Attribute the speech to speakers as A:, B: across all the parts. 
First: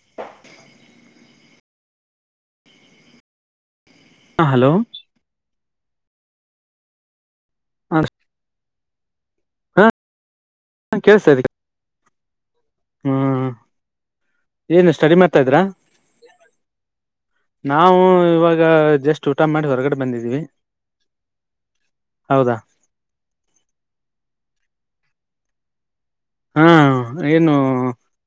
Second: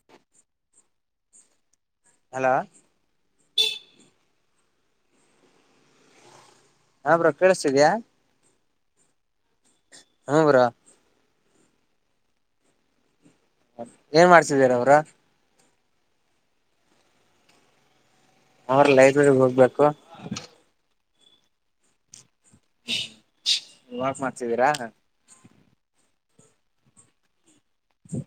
A: [inaudible] Hello.
B: ಹಾಂ hello.
A: ಹಾ bro ಕೇಳಿಸ್ತಿದಿಯಾ. ಹ್ಮ ಬ್ರೊ.
B: ಹಾ ಕೇಳಸ್ತಾಯಿದೆ ಅ ಹ್ಮ.
A: ಏನ್ ಮಾಡ್ತಿದೀರ ಬ್ರೊ.
B: ತದ್ರಾ ನಾವು ಇವ ತ
A: ಅವ್ರ
B: ಜಸ್ಟ್
A: ಲೈಬ್ರರಿಗ್
B: ಊಟ ಮಾಡಿ
A: ಹೋಗ್ಬೇಕು
B: ಹೊರಗಡೆ ಬಂದಿದೀವಿ ಹೌದಾ.
A: ಹ್ ಚ್ ವಾಕ್ ಮಾಡ್ತಿದ್ದೀರಾ.
B: ಹಾಂ ಏನು.
A: ಹ್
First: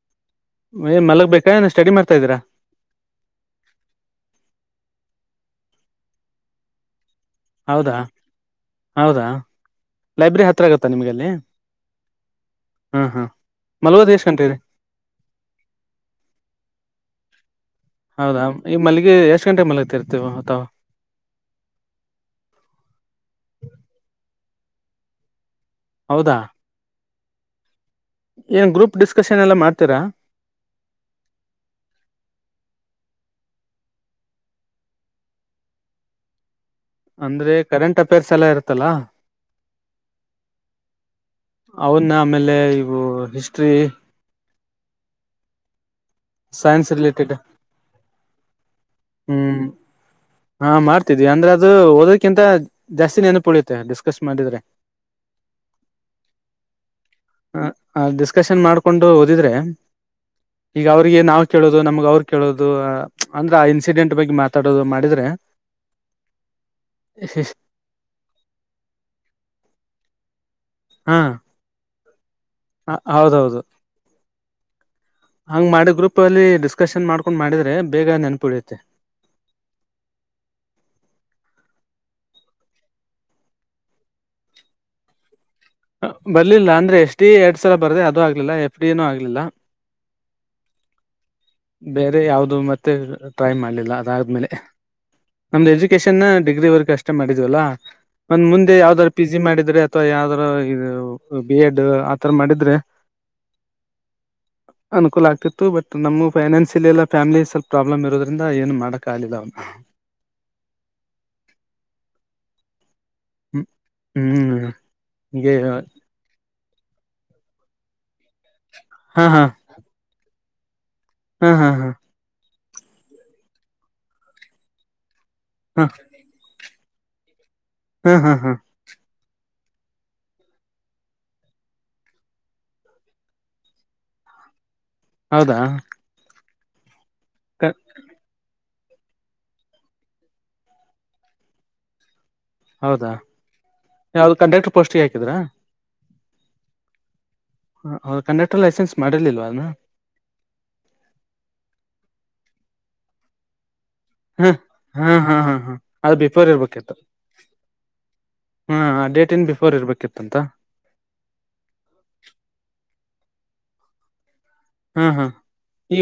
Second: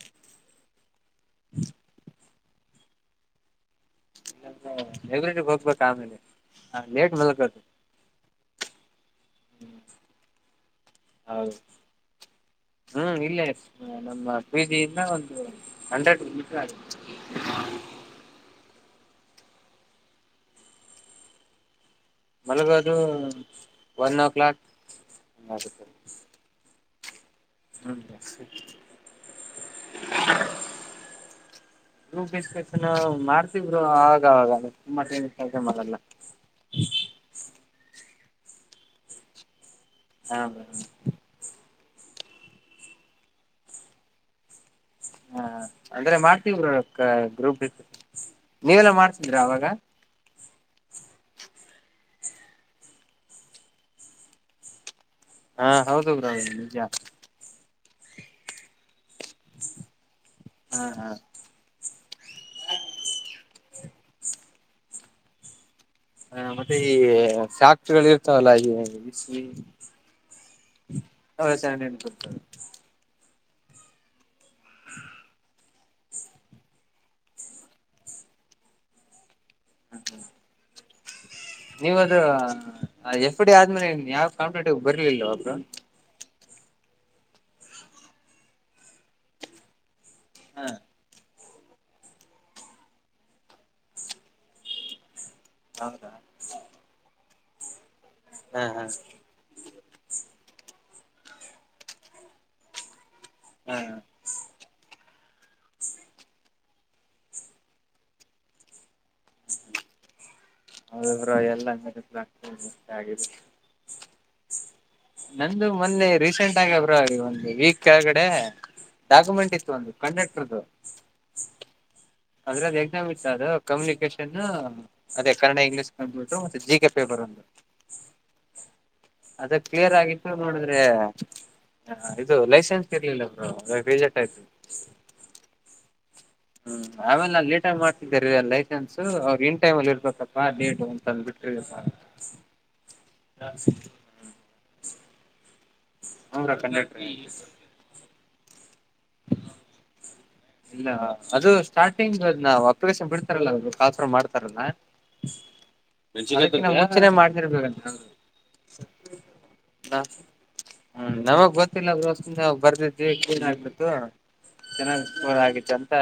B: ಏ ಮಲಗ್ ಬೇಕಾ ಏನ್ ಸ್ಟಡಿ ಮಾಡ್ತಾ ಇದೀರಾ.
A: ಲೈಬ್ರರಿಗ್ ಹೋಗ್ಬೇಕ ಆಮೇಲೆ ನಾವ್ ಲೇಟ್ ಮಲಗದು.
B: ಹೌದಾ ಹೌದಾ ಲೈಬ್ರರಿ ಹತ್ರಿರಾಗತ್ತಾ ನಿಮಗಲ್ಲಿ.
A: ಹೌದು ಹ್ಮ್ ಇಲ್ಲೇ ನಮ್ಮ
B: ಗಂಟೆ ಇದೆ
A: ಪ್ರೀಜಿಯಿಂದ ಒಂದು ಹಂಡ್ರೆಡ್ ಮೀಟರ್ ಆಗ
B: ಹೌದಾ ಈ ಮಲ್ಲಿಗೆ ಎಷ್ಟ್ ಗಂಟೆ ಮಲಗತಿರ್ತೀವ ತಾವು.
A: ಮಲಗೋದು ಒನ್ ಓ ಕ್ಲಾಕ್ ಆಗುತ್ತೆ.
B: ಹೌದಾ.
A: ಹ
B: ಏನ್ ಗ್ರೂಪ್ ಡಿಸ್ಕಶನ್ ಎಲ್ಲಾ ಮಾಡ್ತೀರಾ.
A: ಗ್ರೊಪ್ ಡಿಸ್ಕಶನ್ ಮಾಡ್ತಿವ್ ಬ್ರೊ ಆವಾಗಾವಾಗ ತುಂಬಾ ಟೈಮ್ ಇತ್ತಂದ್ರೆ ಮಾಡಲ್ಲ.
B: ಅಂದ್ರೆ ಕರೆಂಟ್ ಅಫೇರ್ಸ್ ಎಲ್ಲಾ ಇರುತ್ತಲ್ಲಾ.
A: ಹಾ ಬ್ರೊ.
B: ಅವುನ್ನ ಆಮೇಲೆ ಇವು ಹಿಸ್ಟ್ರೀ.
A: ಹಾ ಅಂದ್ರೆ ಮಾಡ್ತವ್ bro
B: science related
A: group discussion ನೀವೆಲ್ಲಾ ಮಾಡ್ತಿದ್ರಾ
B: ಹ್ಮ್
A: ಅವಾಗ.
B: ಹಾ ಮಾಡ್ತಿದ್ವಿ ಅಂದ್ರೆ ಅದು ಓದದ್ಕಿಂತ ಜಾಸ್ತಿ ನೆನಪುಳಿಯುತ್ತೆ ಡಿಸ್ಕಸ್ ಮಾಡಿದ್ರೆ.
A: ಹಾ ಹೌದು ಬ್ರೊ ನಿಜ.
B: ಹ ಅ ಡಿಸ್ಕಶನ್ ಮಾಡ್ಕೊಂಡು ಓದಿದ್ರೆ
A: ಹಾ
B: ಈಗ
A: ಹಾ
B: ಅವ್ರಿಗೆ ನಾವ ಕೇಳದು ನಮ್ಗ್ ಅವ್ರು ಕೇಳೋದು ಅಂದ್ರೆ ಆ ಇನ್ಸಿಡೆಂಟ್ ಬಗ್ಗೆ ಮಾತಾಡೋದು ಮಾಡಿದ್ರೆ.
A: ಹಾ ಮತ್ತೆ ಈ ಸಾಫ್ಟ್ ವೇರ್ ಇರ್ತಾವಲ್ಲ ಈ ಬಿಸಿಲಿ
B: ಹಾಂ
A: ಅವ ಸೆವೆವಿನ್. [unintelligible]
B: ಆ ಹೌದೌದು. ಹಂಗ್ ಮಾಡಿ ಗ್ರೂಪ್ ಅಲ್ಲಿ ಡಿಸ್ಕಶನ್ ಮಾಡ್ಕೊಂಡು ಮಾಡಿದ್ರೆ ಬೇಗ ನೆನಪುಳಿಯುತ್ತೆ.
A: ನೀವ ಅದು ಆ ಫ್ ಡಿ ಆದ್ಮೇಲೆ ಯಾವ್ ಕಾಂಪ್ಟೇಟಿವ್ ಬರ್ಲಿಲ್ವಾ ಬ್ರೊ.
B: ಬರ್ಲಿಲ್ಲ ಅಂದ್ರೆ ಎಷ್ಟ ಡಿ ಎ ಎರಡ್ ಸಲ ಬರದೆ ಅದು ಆಗ್ಲಿಲ್ಲ ಎಫ್ ಡಿ ಎ ನೂ ಆಗ್ಲಿಲ್ಲ.
A: ಹಾ
B: ಬೇರೆ ಯಾವ್ದು ಮತ್ತೆ ಟ್ರೈ ಮಾಡ್ಲಿಲ್ಲ ಅದಾದ್ಮೇಲೆ. ನಮ್ದ್
A: ಹೌದಾ
B: ಎಜುಕೇಶನ್ ಡಿಗ್ರಿ ವರೆಗ ಅಷ್ಟೇ ಮಾಡಿದ್ವಲ್ಲ ಒಂದ್
A: ಹಾ
B: ಮುಂದೆ
A: ಹಾ
B: ಯಾವ್ದಾದ್ ಪೀಜಿ ಜಿ ಮಾಡಿದ್ರೆ ಅಥವಾ ಯಾವ್ದಾರ ಇ ಬಿ ಎಡ್ ಆತರ ಮಾಡಿದ್ರೆ.
A: ಹಾ ಹಾ
B: [inaudible] ಅನುಕೂಲ ಆಗ್ತಿತ್ತು ಬಟ್ ನಮ್ ಫೈನಾನ್ಸಿಯಲಿಲೆಲ್ಲ ಫ್ಯಾಮಿಲಿ ಸ್ವಲ್ಪ್ ಪ್ರಾಬ್ಲಮ್ ಇರೋದ್ರಿಂದ ಏನು ಮಾಡಕ್ ಆಗಿಲ್ಲ ಅವಾಗ.
A: ಬಿಡು ಬ್ರೊ ಎಲ್ಲ [unintelligible] ಆಗಿದೆ.
B: ಹ್ಮ್ ಹ್ಮ್ ಹೀಗೆ
A: ನಂದು ಮೊನ್ನೆ ರೀಸೆಂಟ್ ಆಗೆ ಬ್ರೊ ಒಂದು ವೀಕ್ ಕೆಳಗಡೆ
B: ಹಾ
A: ಡಾಕ್ಯುಮೆಂಟ್ ಇತ್ತು ಒಂದು. ಕಂಡಟ್ರದು.
B: ಹಂ ಹಂ ಹಾ
A: ಅಂದ್ರೆ ಅದು ಎಕ್ಸಾಮ್ ಇತ್ತು ಅದು ಕಮ್ಯುನಿಕೇಶನ್ ಅದೇ ಕನ್ನಡ
B: ಹಾ
A: ಇಂಗ್ಲೀಷ್ ಕಂಪ್ಯೂಟರ್ ಮತ್ತೆ ಜಿ ಕೆ ಪೇಪರ್ ಒಂದ.
B: ಹ್ಮ್ ಹ್ಮ್ ಹ್ಮ್
A: ಅದ ಕ್ಲಿಯರ್ ಆಗಿತ್ತು ನೋಡಿದ್ರೆ. ಹಾ ಇದು ಲೈಸೆನ್ಸ್ ಇರ್ಲಿಲ್ಲ ಬ್ರೋ ರಿಜೆಕ್ಟಾಯ್ತು.
B: ಹೌದಾ
A: ಹ್ಮ್ ಆಮೇಲ್ ನಾ ಲೇಟಾಗ್ ಮಾಡ್ತಿದಿದ್ಯಾರಿ ಲೈ ಸೆನ್ಸ ಅವ್ ಇನ್ ಟೈಮಲ್ಲಿರ್ಬೇಕಪ್ಪ ಲೇಟು ಅಂತ ಅಂದ್ಬಿಟ್ರು ಮಾ.
B: ಹೌದಾ
A: ಹ [unintelligible]
B: ಯಾವ್ದ ಕಂಡಕ್ಟರ್ ಪೋಸ್ಟಿಗ್ ಹಾಕಿದ್ರಾ.
A: ಅಂದ್ರ ಕಂಡಕ್ಟ್ರಿ.
B: ಹ ಕಂಡಕ್ಟರ್ ಲೈಸೆನ್ಸ್ ಮಾಡಿರ್ಲಿಲ್ವಾ ಅವ್ನು.
A: ಇಲ್ಲ ಅದು ಸ್ಟಾರ್ಟಿಂಗದ್ ನಾವು ಅಪ್ಲಿಕೇಶನ್ ಬಿಡ್ತಾರಲ್ಲ ಕಾಲ್ಫ್ರಾಮ್ ಮಾಡ್
B: ಹಾ
A: ತಾರಲ್ಲಾ
B: ಹಾ ಹಾ ಹಾ ಹಾ ಅದು ಬಿಫೋರ್
A: ಅದಕ್ಕಿಂತ
B: ಇರ್ಬೇಕಿತ್ತು
A: ಮುಂಚೆನೆ ಮಾಡ್ಸಿರ್ಬೇಕಂತ ರಿ ಹೌದ.
B: ಹಾ ಆ ಡೇಟ್ ನ್ ಬಿಫೋರ್ ಇರ್ಬೇಕಿತ್ತಂತ.
A: ಹ್ಮ್ ನಮಗ್ ಗೊತ್ತಿಲ್ಲ ಬ್ರೊ ಸುಮ್ನೆ ಹೊಗ್ಬರ್ದೀದ್ವಿ ಕ್ಲಿಯರ್ ಆಗ್ಬಿಡ್ತು
B: ಹಾ
A: ಚೆನ್ನಾಗ್
B: ಹಾ
A: ಪರಾಗಿತ್ತು ಅಂತ
B: ಈ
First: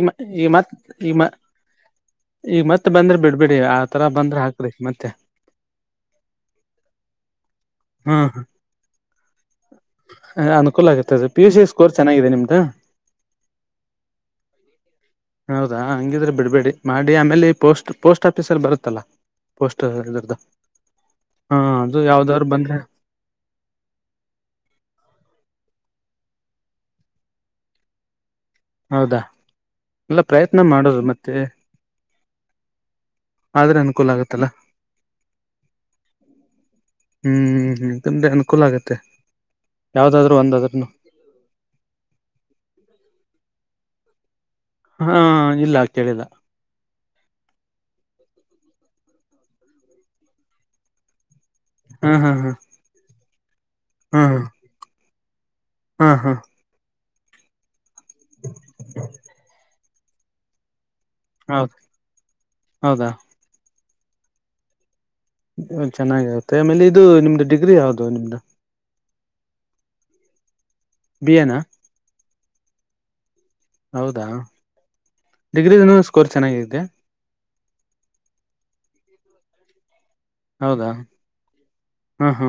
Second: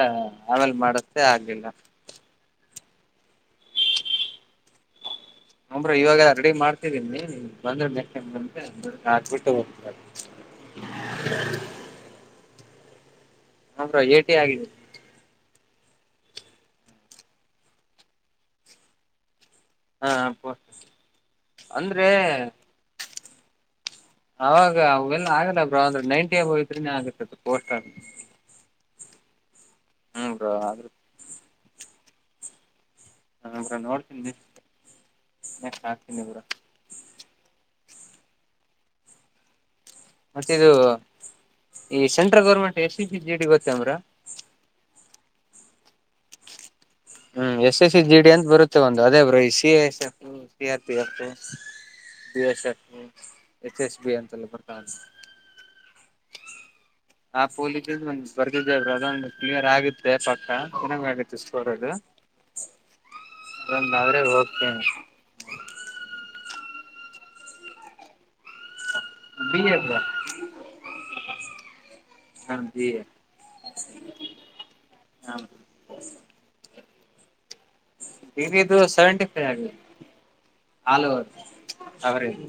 A: ಆಮೇಲೆ ಮಾಡಸ್ದೆ ಆಗ್ಲಿಲ್ಲ.
B: ಈಗ್ ಮತ್ತೆ ಬಂದ್ರೆ ಬಿಡ್ಬೇಡಿ ಆ ತರ ಬಂದ್ರೆ ಹಾಕ್ಬಿಡಿ ಮತ್ತೆ.
A: ಹು ಬ್ರೋ ಇವಾಗ ರೆಡಿ ಮಾಡ್ತಿದೀನಿ ಬಂದ್ರ ನೆಕ್ಸ್ಟ್ ಟೈಮ್ ಬಂದ್ರೆ ಹಾಕ್ಬಿಟ್ಟು. ಹೋಗ್ತಾರೆ
B: ಎ ಅನುಕೂಲ ಆಗತ್ತದ ಪಿಯುಸಿ ಸ್ಕೋರ್ ಚೆನ್ನಾಗಿದೆ ನಿಮ್ದು.
A: ಹಾ ಬ್ರೊ ಎಟ್ಟಿ ಆಗಿದೆ.
B: ಹೌದಾ ಹಂಗಿದ್ರೆ ಬಿಡ್ಬೇಡಿ ಮಾಡಿ ಆಮೇಲೆ ಪೋಸ್ಟ್ ಪೋಸ್ಟ್ ಆಫೀಸಲ್ಲಿ ಬರುತ್ತಲ್ಲಾ. ಪೋಸ್ಟ
A: ಹಾ
B: ಇದರ್ದ ಹಾ ಅದು
A: ಅಂದ್ರೆ
B: ಯಾವ್ದಾದ್ರು ಬಂದ್ರೆ.
A: ಆವಾಗ ಅವೆಲ್ಲ ಆಗಲ್ಲ ಬ್ರೋ ಅಂದ್ರೆ ನೈಂಟಿ ಅಬೊವ್ ಇದ್ರೇ ನೆ ಆಗತ್ತ ಅದ ಪೋಸ್ಟ್.
B: ಹೌದಾ ಇಲ್ಲ
A: ಹ್ಮ್ ಬ್ರೋ
B: ಪ್ರಯತ್ನ
A: ಆದ್ರೂ
B: ಮಾಡೋದು ಮತ್ತೆ.
A: ಹಾ
B: ಆದ್ರೆ
A: ಬ್ರೊ
B: ಅನುಕೂಲ
A: ನೋಡ್ತೀನಿ
B: ಆಗತ್ತಲ್ಲ
A: ನೆಕ್ಸ್ಟ್ ಹಾಕ್ತೀನಿ ಬ್ರೋ.
B: ಹ್ಮ್ ಹ್ಮ್ ಹ್ಮ ನಿಮಗೆ ಅನುಕೂಲ ಆಗತ್ತೆ. ಯಾವ್ದಾದ್ರು
A: ಮತ್ತೆ ಇದು
B: ಒಂದಾದ್ರನು
A: ಈ central government S C C G D ಗೊತ್ತೇನ್ ಬ್ರೋ.
B: ಹಾಂ ಇಲ್ಲ ಕೇಳಿಲ್ಲ.
A: ಹ್ಮ್ S S C G D ಅಂತ ಬರುತ್ತೆ ಒಂದು ಅದೇ ಬ್ರೊ ಈ C A S F C R P F.
B: ಹಾ ಹಾ
A: B S F S S B
B: ಹಾ ಹಾ
A: ಅಂತೆಲ್ಲಾ ಬರ್ತಾವಲ್ಲ.
B: ಹಾ ಹಾ
A: ಆ ಪೋಲೀಸದ ಒಂದ್ ಬರದಿದ್ದೆ ಬ್ರೋ ಅದೊಂದು ಕ್ಲಿಯರ್ ಆಗತ್ತೆ ಪಕ್ಕಾ ಚೆನ್ನಾಗ್ ಆಗುತ್ತೆ ಸ್ಕೋರ್
B: ಹೌದು
A: ಅದು.
B: ಹೌದಾ
A: ಅದೊಂದಾದ್ರೆ ಹೋಗ್ತೇನೆ.
B: ಚೆನ್ನಾಗಿರುತ್ತೆ ಆಮೇಲೆ ಇದು ನಿಮ್ದು ಡಿಗ್ರಿ ಯಾವ್ದು ನಿಮ್ದು.
A: BA bro.
B: ಬಿ ಎ ನಾ.
A: ಹಾ ಬಿ ಎ.
B: ಹೌದಾ
A: ಹಾ ಬ್ರೋ.
B: ಡಿಗ್ರಿದುನು ಸ್ಕೋರ್ ಚೆನ್ನಾಗೈತೆ.
A: ಬಿ ಬಿ ದು ಸೆವೆಂಟಿಫೈ ಆಗಿದೆ
B: ಹೌದಾ
A: ಆಲ್ ಓವರ್ ಆವರೇಜ್.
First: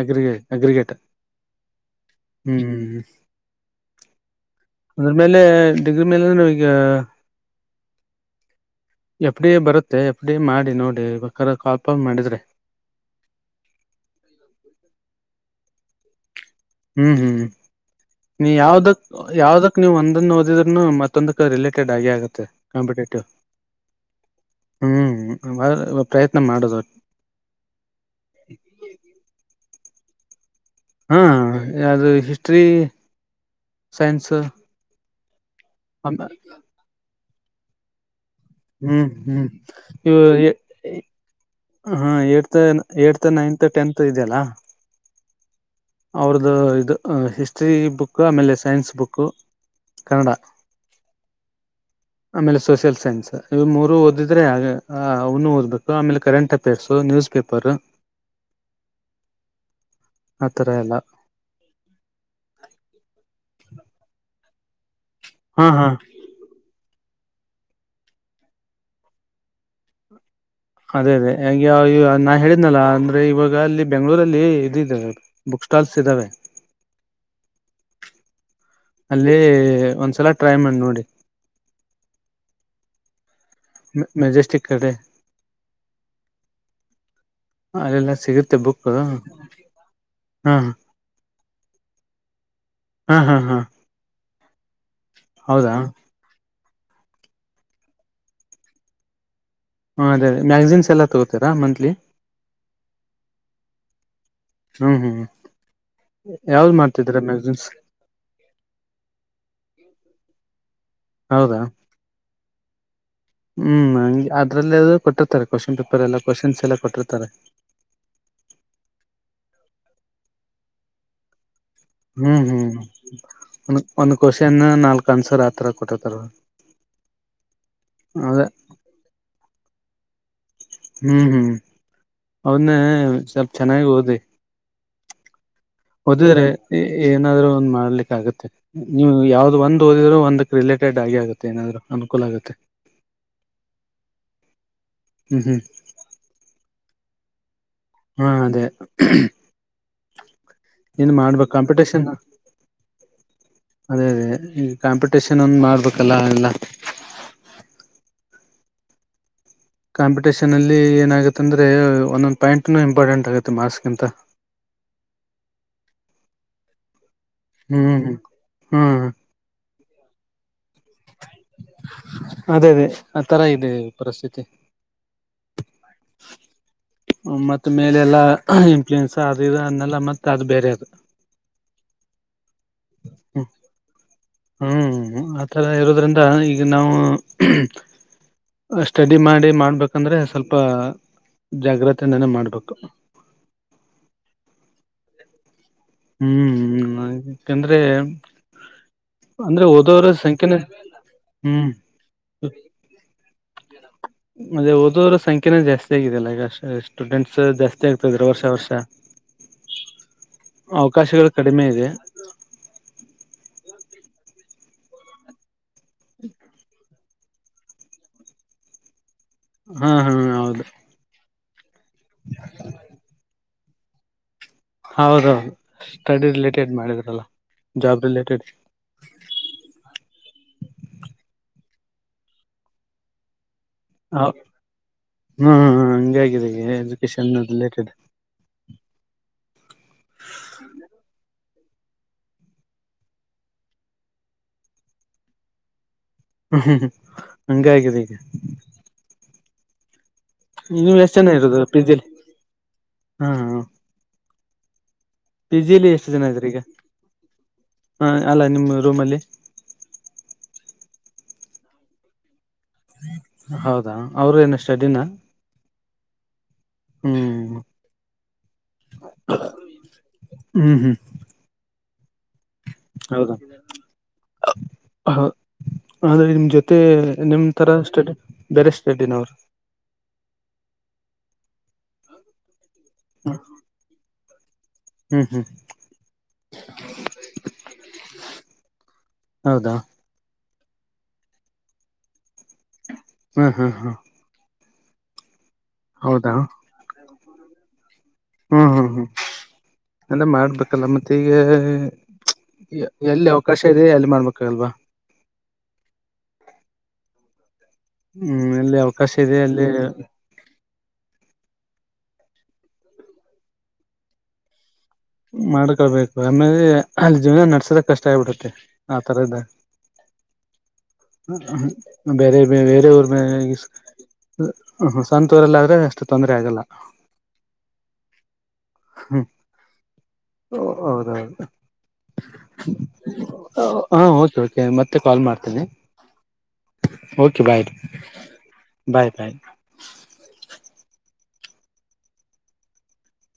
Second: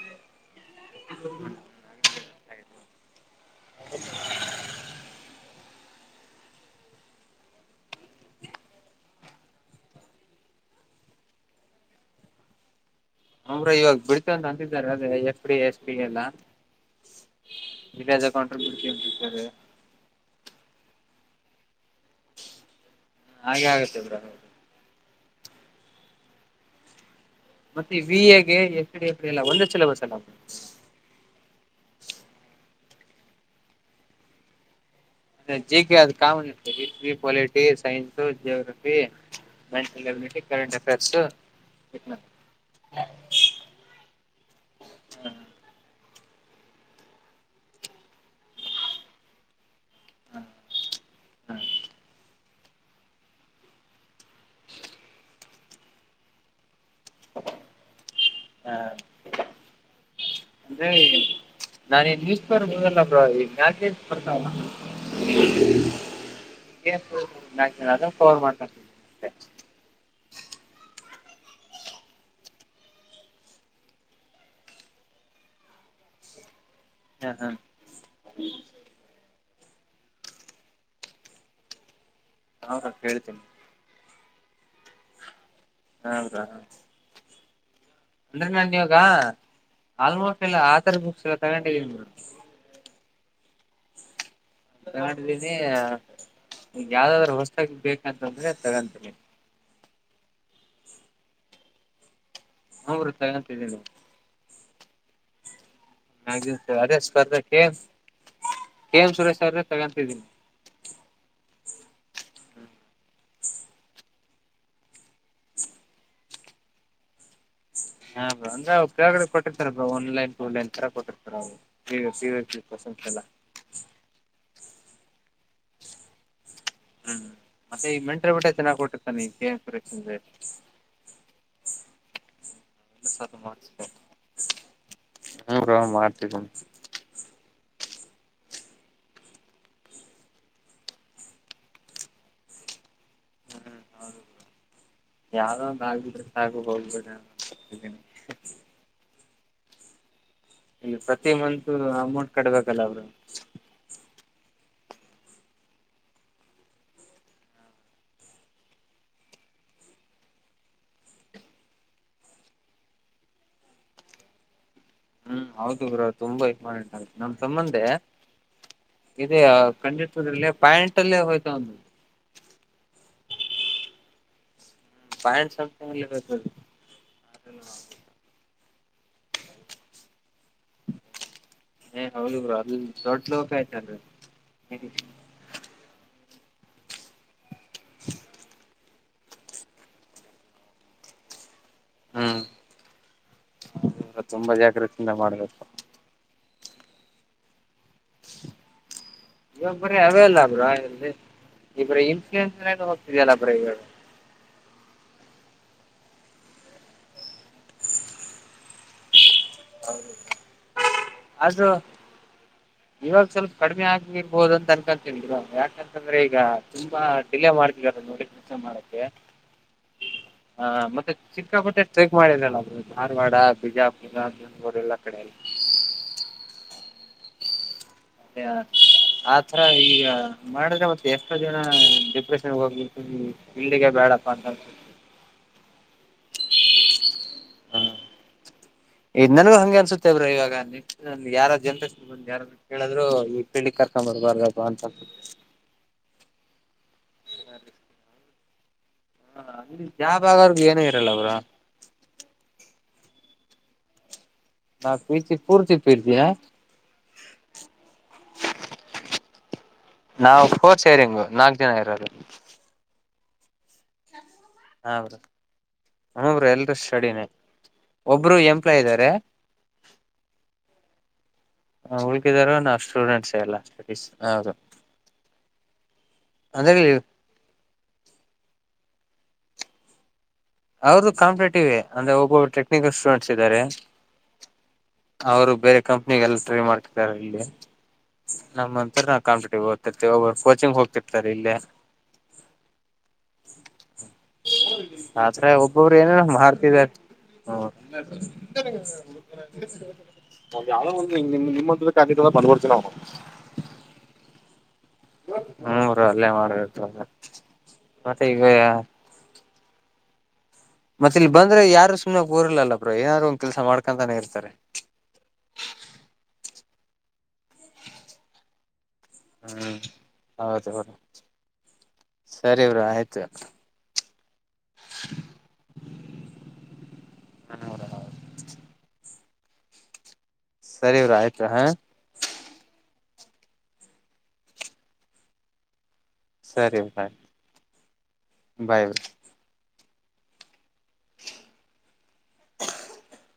B: ಅಗ್ರಿಗ ಅಗ್ರಿಗೇಟ ಹ್ಮ್.
A: [inaudible]
B: ಅದ್ರ ಮೇಲೆ ಡಿಗ್ರಿ ಮೇಲೆ ನಾವೀಗ. ಎಫ್ ಡಿ ಎ ಬರುತ್ತೆ ಎಫ್ ಡಿ ಎ ಮಾಡಿ ನೋಡಿ ಕಾಲ್ಫ್ರಮ್ ಮಾಡಿದ್ರೆ.
A: ಹುಂ ಬ್ರೋ ಇವಾಗ ಬಿಡ್ತಂತ ಅಂದಿದಾರೆ ಅದ F D A S D A ಎಲ್ಲಾ.
B: ಹ್ಮ್ ಹ್ಮ್ ನೀ
A: ಬಿಡ್ತೀವಿ
B: ಯಾವ್ದಕ್
A: ಅಂತಿದ್ದಾರೆ
B: ಯಾವ್ದಕ್ ನೀವ್ ಒಂದನ್ ಓದಿದ್ರುನು ಮತ್ತೊಂದಕ್ಕ ರಿಲೇಟೆಡ್ ಆಗೇಆಗತ್ತ ತೆ ಕಾಂಪಿಟೇಟಿವ್
A: ಹಾಗೆ ಆಗುತ್ತೆ ಬ್ರೋ
B: ಹ್ಮ್ ಬ ಪ್ರಯತ್ನ ಮಾಡದು ಒಟ್
A: ಮತ್ತೆ ವಿ ಎ ಗೆ ಎಸ್ ಡಿ ಎಫ್ ಡಿ ಎಲ್ಲ ಒಂದೇ ಸಿಲೆಬಸ್ ಅಲ್ಲ.
B: ಹ್ಮ್ ಅದು ಹಿಸ್ಟ್ರಿ ಸೈನ್ಸ್.
A: ಜಿ ಕೆ ಅದು
B: ಹ್ಮ್
A: ಕಾಮನ್ ಇರತ್ತೆ ಹಿಸ್ಟ್ರಿ ಪೊಲಿಟಿ ಸೈನ್ಸ್. ಸು ಜೋಗ್ರಾಫಿ
B: ಹ್ಮ್
A: ಮೆಂಟಲ್ ಎಬಿಲಿಟಿ ಕರೆಂಟ್ ಅಫೇರ್ಸು.
B: ಹ್ಮ್ ಹ್ಮ್ ಏಟ್ತ್ ಏಟ್ತ್ ನೈನ್ತ್ ಟೆಂತ್ ಇದೆಯಲ್ಲ. ಅವ್ರದು ಇದು ಹಿಸ್ಟ್ರಿ ಬುಕ್ ಆಮೇಲೆ ಸೈನ್ಸ್ ಬುಕ್. ಕನ್ನಡ. ಆಮೇಲೆ ಸೋಷಿಯಲ್ ಸೈನ್ಸ್ ಇ ಮೂರು ಓದಿದ್ರೆ ಅಗ ಅವನು ಓದ್ಬೇಕು ಆಮೇಲೆ ಕರೆಂಟ್ ಟಪೇರ್ಸು ನ್ಯೂಸ್ ಪೇಪರು.
A: ಹಾ
B: ಆತರ
A: ಅಂದ್ರೆ
B: ಎಲ್ಲ
A: ನಾನೇನ್ ನ್ಯೂಸ್ ಪೇಪರ್ ಓದಲ್ಲಪ ಬ್ರೊ ಈ ಪ್ಯಾಕೇಜ್ ಬರ್ತಾವಲ.
B: ಹಾಂ ಹಾಂ
A: [unintelligible] ಫೋನ್ ಮಾಡಾತಿ. [unintelligible]
B: ಅದೇ ಅದೇ ಹ ಯ ಯ ನಾ ಹೇಳಿದ್ನಲ್ಲ ಅಂದ್ರೆ ಇವಾಗ ಅಲ್ಲಿ ಬೆಂಗ್ಳೂರಲ್ಲಿ ಇದುದೆ. ಬುಕ್ ಸ್ಟಲ್ಸ ಇದಾವೆ.
A: ಹಾ ಹಾ.
B: ಅಲ್ಲಿ ಒಂದ್ಸಲ ಟ್ರೈ ಮಾಡಿ ನೋಡಿ.
A: ಹಾ ಹೇಳ್ತೀನಿ.
B: ಮೆಜೆಸ್ಟಿಕ್ ಕಡೆ.
A: ಹೌದ.
B: [unintelligible]
A: ಅಂದ್ರೆ ನಾನು
B: ಬುಕ್
A: ಇವಾಗ
B: ಹಾ
A: ಆಲ್ಮೋಸ್ಟ್ ಎಲ್ಲ ಆಥಾರ್ ಬುಕ್ಸ್ ಎಲ್ಲ ತಗೊಂಡಿದೀನಿ ಬ್ರೋ.
B: ಹಾ ಹಾ ಹಾ.
A: ತಗೊಂಡಿದ್ದೀನಿ
B: ಹೌದಾ
A: ಯಾವ್ದಾದ್ರ ಹೊಸ್ತಕ್ ಬೇಕಂತಂದ್ರೆ ತಗೊಂತೀನಿ.
B: ಹಾಂ ಅದೇ ಅದೇ ಮ್ಯಾಜ್ಗಿನ್ಸ್ ಎಲ್ಲ ತಗೋತೀರಾ ಮಂತ್ಲಿ.
A: ಬೌದ್ದಿಕ ತೋಗೊಂತಿದಿನಿ.
B: ಹ್ಮ ಹ್ಮ್.
A: ಮ್ಯಾಗಿನ್ಸ್
B: ಯಾವ್ದ್
A: ಅದೇ
B: ಮಾಡ್ತಿದೀರಾ
A: ಸ್ಪರ್ಧೆ ಕೆ
B: ಮ್ಯಾಗಝಿನ್ಸ್
A: ಮ್ ಸುರೇಶ್ ಅವ್ರ್ದೇ ತಗೊಂತಿದ್ದೀನಿ.
B: ಹೌದಾ. ಹ್ಮ್ ಅದ್ರಲ್ಲ ಕೊಟ್ಟಿರ್ತಾರೆ ಕ್ವೆಶ್ಚನ್ ಪೇಪರ್ ಎಲ್ಲ ಕ್ವಶನ್ಸ್ ಎಲ್ಲ ಕೊಟ್ಟಿರ್ತಾರೆ.
A: ಹಾ ಬ್ರೋ ಅಂದ್ರ ಅವ ಕೆಳಗಡೆ ಕೊಟ್ಟಿರ್ತಾರ bro one line two line ತರ ಕೊಟ್ಟಿರ್ತಾರ ಅವು. [unintelligible]
B: ಒಂದ ಒಂದ್ ಕ್ವಶನ್ ನಾಲ್ಕ್ ಆನ್ಸರ್ ಆತರ ಕೊಟ್ಟತಾರ ಅವ್ರು.
A: ಹ್ಮ್ ಮತ್ತೆ ಈ ಮೆಂತ್ರಿ ಬಿಟ್ಟೆ ಚೆನ್ನಾಗ್ ಕೊಟ್ಟಿರ್ತಾನಕ್ಷೆ.
B: ಹ್ಮ್ ಹ್ಮ್. ಅವನ್ನ
A: ಅಂದ್ರೆ
B: ಸ್ವಲ್ ಚೆನ್ನಾಗಿ
A: ಮಾಡ್ತ
B: ಓದಿ
A: ಹ್ಮ ಬ್ರೋ
B: ಓದಿರಿ.
A: ಮಾಡ್ತಿದ್ದೀನಿ
B: ಏನಾದ್ರು ಒಂದ್ ಮಾಡ್ಲಿಕ್ಕ ಆಗುತ್ತೆ. ನೀವು ಯಾವ್ದ್ ಒಂದ್ ಓದಿದ್ರರು ಒಂದಕ್ ರಿಲೇಟೆಡ್ ಆಗಿ ಆಗತ್ತೆ ಏನಾದ್ರು ಅನುಕೂಲ ಆಗುತ್ತೆ. ಹ್ಮ್
A: ಯಾವ್ದ
B: ಹ್ಮ್
A: ಒಂದು ಆಗಬ್ರೆ ಸಾಕು. [unintelligible]
B: ಹಾ ಅದೇ.
A: ಇಲ್ಲಿ
B: ಏನ್
A: ಪ್ರತಿ
B: ಮಾಡ್ಬೇಕು
A: ಮತ್
B: ಕಾಂಪಿಟೇಷನ್
A: ಅಮೌಂಟ್ ಕಟ್ಬೇಕಲ್ಲ ಅವರು.
B: ಅದೇ ಅದೇ ಈಗ ಕಾಂಪಿಟೇಷನ್ ಒಂದ ಮಾಡ್ಬೇಕಲ್ಲ ಎಲ್ಲ. ಕಾಂಪಿಟೇಷನ್ ಅಲ್ಲಿ ಏನಾಗುತ್ತೆಂದ್ರೆ ಒಂದೊಂದು ಪಾಯಂಟ್ನು ಇಂಪಾರ್ಟೆಂಟ್ ಆಗುತ್ತೆ ಮಾರ್ಸ್ಗಿಂತ.
A: ಹ್ಮ್ ಹೌದು ಗುರ ತುಂಬಾ ಇಂಪಾರ್ಟೆಂಟ್ ಆಗ ನಮ್ ತಮ್ಮಂದೆ.
B: ಹ್ಮ್ ಹ್ಮ್
A: ಅ ಕಂಡಿತಲ್ಲ ಪ್ಯಾಂಟ್ ಅಲ್ಲೇ ಹೋಯ್ತ ಒಂದು.
B: ಅದೇ ಅದೇ ಆ ತರ ಇದೆ ಪರಿಸ್ಥಿತಿ.
A: ಪಾಯನ್ಸ.
B: ಮತ್ತ ಮೇಲೆ ಎಲ್ಲಾ ಇನ್ಫ್ಲೂಯೆನ್ಸ್ ಅದು ಅನ್ನಲ್ಲ ಮತ್ತ ಅದು ಬೇರೆ. ಅದು
A: ಏ ಹೌದು ಬ್ರೋ ಅದು ದೊಡ್ ಲೋಕ ಒತ್ತಿ ಬ್ರೋ.
B: ಈ ಥರ ಇರೋದರಿಂದ ಈಗ ನಾವು.
A: [inaudible]
B: ಅಷ್ಟ ಡಿಮಾಂಡ ಮಾಡಿ ಮಾಡ್ಬೇಕಂದ್ರೆ ಸ್ವಲ್ಪ ಜಾಗ್ರತಿಂದಾನೇ
A: ಹ್ಮ್
B: ಮಾಡ್ಬೇಕು.
A: ತುಂಬಾ ಜಾಗ್ರತಿಂದ ಮಾಡ್ಬೇಕು.
B: ಹ್ಮ್ ಯಾಕಂದ್ರೆ. ಅಂದ್ರೆ
A: ಇವಾಗ ಬ್ರೋ
B: ಓದೋರ
A: ಅವೇ
B: ಸಂಖ್ಯೆನ
A: ಅಲ್ಲಾಬ್ರಾ ಇಲ್ಲಿ
B: ಹ್ಮ್
A: ಈ ಬ್ರೋ ಇನ್ಸೂರೆನ್ಸ್ ಹೋಗ್ತಿದಲ್ಲ ಅ ಬ್ರೋ ಇವಾಗ.
B: ಮತ್ತೆ ಓದೋರ ಸಂಖ್ಯೆನ ಜಾಸ್ತಿ ಆಗಿದಲ್ಲ ಈಗ ಸ್ಟೂಡೆಂಟ್ಸ್ ಜಾಸ್ತಿ ಆಗ್ತಿದ್ದಾರೆ ವರ್ಷ ವರ್ಷ.
A: ಹೌದು.
B: ಅವಕಾಶಗಳು ಕಡಿಮೆ ಇದೆ.
A: ಇವಾಗ ಸ್ವಲ್ಪ ಕಡಿಮೆ ಆಗ್ರ್ಬಹುದು ಅಂತ ಅನ್ಕೊಂತಲ್ ಯಾಕಂತಂದ್ರೆ ಈಗ ತುಂಬಾ. ಡಿಲೇ ಮಾಡ್ತ ನೋಡಿ ಕೆಲಸ ಮಾಡಕ್ಕೆ
B: ಹಾ ಹಾ
A: ಹ
B: ಹೌದು
A: ಮತ್ತೆ ಸಿಕ್ಕಾಪಟ್ಟೆ. ಚೇಕ್ ಮಾಡಿಲ್ಲ ಬ್ರೋ ಧಾರವಾಡ ಬಿಜಾಪುರ ಅದು. ಅವರೆಳ್ಳ ಕಡೆೆಯಲ್ಲಿ.
B: ಹೌದೌದು ಸ್ಟಡಿ ರಿಲೇಟೆಡ್ ಮಾಡಿದ್ರಲ್ಲ ಜಾಬ್ ರಿಲೇಟೆಡ್
A: [unintelligible] ಆತರ ಈಗ ಮಾಡಿದ್ರೆ ಮತ್ತೆ ಎಷ್ಟೋ ಜನ ಡಿಪ್ರೆಷನ್ ಹೋಗ್ಬೇಕ. ಇಲ್ಲಿಗೆ ಬೇಡಪ್ಪಾ ಅಂತ.
B: ಹ್ಮ ಹಂಗೆ ಆಗಿದೆ ಎಜುಕೇಶನ್ ರಿಲೇಟೆಡ್.
A: ಇ ನನಗೂ ಹಂಗೆ ಅನ್ಸುತ್ತೇ ಬ್ರೋ ಇವಾಗ ಯಾರ ಜನ್ರ. ಒಂದ್ ಯಾರಾದು ಕೇಳಿದ್ರು ಈ ಪಿಳಿಗ್ ಕರ್ಕೊಂಡ ಬರ್ಬಾರ್ದ ಅಂತ.
B: ಹಂಗ ಆಗಿದೆ ಈಗ.
A: ಹ ಇಲ್ಲಿ ಯಾವ ಭಾಗವಗ ಏನೇ ಇರಲ್ಲ ಬ್ರೋ.
B: ಪಿಜಿಲ್ ಹ್ಮ.
A: ನಾ. [unintelligible]
B: ಪಿಜಿಲಿ ಎಷ್ಟು ಜನ ಇದ್ರ ಈಗ ಹ ಅಲ್ಲ ನಿಮ್ಮ್ ರೂಮ್ಲ್ಲಿ.
A: ನಾವು ಫೋರ್ ಸೇರಿಂಗು ನಾಲ್ಕ್ ಜನ ಇರೋದು.
B: ಹೌದಾ ಅವ್ರ ಏನಷ್ಟ.
A: ಹಾರು ಹಬರು ಎಲ್ರ ಸಡಿನೇ
B: ಹ್ಮ್
A: ಒಬ್ರು ಎಂಪ್ಲಾಯಿ ಇದ್ದಾರೆ.
B: ಹ್ಮ್ ಹ್ಮ್.
A: ಉಳ್ಕಿದಾರ ನಾವು ಸ್ಟೂಡೆಂಟ್ಸೇ ಎಲ್ಲ ಸ್ಟಡೀಸ್ ಹೌದು.
B: ಹಾ ಆದ್ರರೆ ನಿಮ್ಮ
A: ಅಂದ್ರೆ
B: ಜೊತೆ ನಿಮ್ಮ ಥರ ಸ್ಟಡಿ ಬೇರೆ ಸ್ಟಡಿನ ಅವರು.
A: ಅವ್ರರುದು ಕಾಂಪಿಟೇಟಿವ್ರೆ ಅಂದ್ರೆ ಒಬ್ಬೊಬ್ರು ಟೆಕ್ನಿಕಲ್ ಸ್ಟೂಡೆಂಟ್ಸ್ ಇದ್ದಾರೆ..
B: ಹ್ಮ್ ಹ್ಮ್
A: ಅವರು ಬೇರೆ ಕಂಪ್ನಿಗೆ ಎಲ್ಲ ಟ್ರೈ ಮಾಡ್ತಿದ್ದಾರೆ ಇಲ್ಲಿ. ನಮ್ಮಂತ್ರರ ನಾ ಕಾಂಪಿಟಿವ್
B: ಹೌದಾ
A: ಓದ್ತಿರ್ತತಿವಿ ಒಬ್ಬರು ಕೋಚಿಂಗ್ ಹೋಗ್ತಿರ್ತಾರೆ ಇಲ್ಲೆ.
B: ಹಾ ಹಾ ಹಾ.
A: ಆತ್ರ್ರ ಒಬ್ಬೊಬ್ರು ಏನೇನ
B: ಹೌದಾ
A: ಮಾಡ್ತಿದಾರ ಹ.
B: ಹ್ಮ್ ಹ್ಮ್ ಹ್ಮ್ ಅಂದ್ರೆ ಮಾಡ್ಬೇಕಲ್ಲ ಮತ್ತೆ ಈಗ
A: [unintelligible]
B: ಕಶೇರಿ ಅಲ್ಲಿ ಮಾಡ್ಬೇಕಲ್ವಾ.
A: ಹ್ಮರಿ ಅಲ್ಲೇ ಮಾಡ್ಬೇಕು.
B: ಹ್ಮ್ ಏಲ್ಲಿ ಅವಕಾಶ ಇದೆ ಅಲ್ಲಿ.
A: ಮತ್ತೆ ಇಲ್ಲಿ ಬಂದ್ರೆ ಯಾರು ಸುಮ್ಮನೆಓರ್ಲಲ್ಲ ಬ್ರೋ ಏನಾರು ಒಂದ ಕೆಲಸ ಮಾಡಕೊಂತಾನೇ ಇರ್ತಾರೆ.
B: ಮಾಡ್ಕೊಳ್ಬೇಕು ಆಮೇಲೆ ಅಲ್ಲಿ ಜೀವನ ನಡ್ಸದ ಕಷ್ಟ ಆಗ್ಬಿಡತ್ತೆ. ಆಥರ ಇದೆ.
A: ಹ್ಮ್ ಹೌದು ಹೌದು
B: ಬೇರೆ
A: ಸರಿ ಬ್ರೋ
B: ಬೇರೆ
A: ಆಯ್ತು
B: ಮೇಲೆ. [unintelligible] ಸಂತೋರೆಲ್ಲ ಆದ್ರೆ ಅಷ್ಟು ತೊಂದರೆ ಆಗಲ್ಲ. ಹ್ಮ.
A: ಸರಿ ಇವ್ರ ಆಯ್ತ್ ಹಾ.
B: ಹಾ ಓಕೆ ಓಕೆ ಮತ್ತೆ ಕಾಲ್ ಮಾಡ್ತೇನೆ.
A: ಸರಿ ಬ್ರೋ
B: ಓಕೆ ಬಾಯ್ ಬಾಯ್ ಬಾಯ್.
A: [inaudible]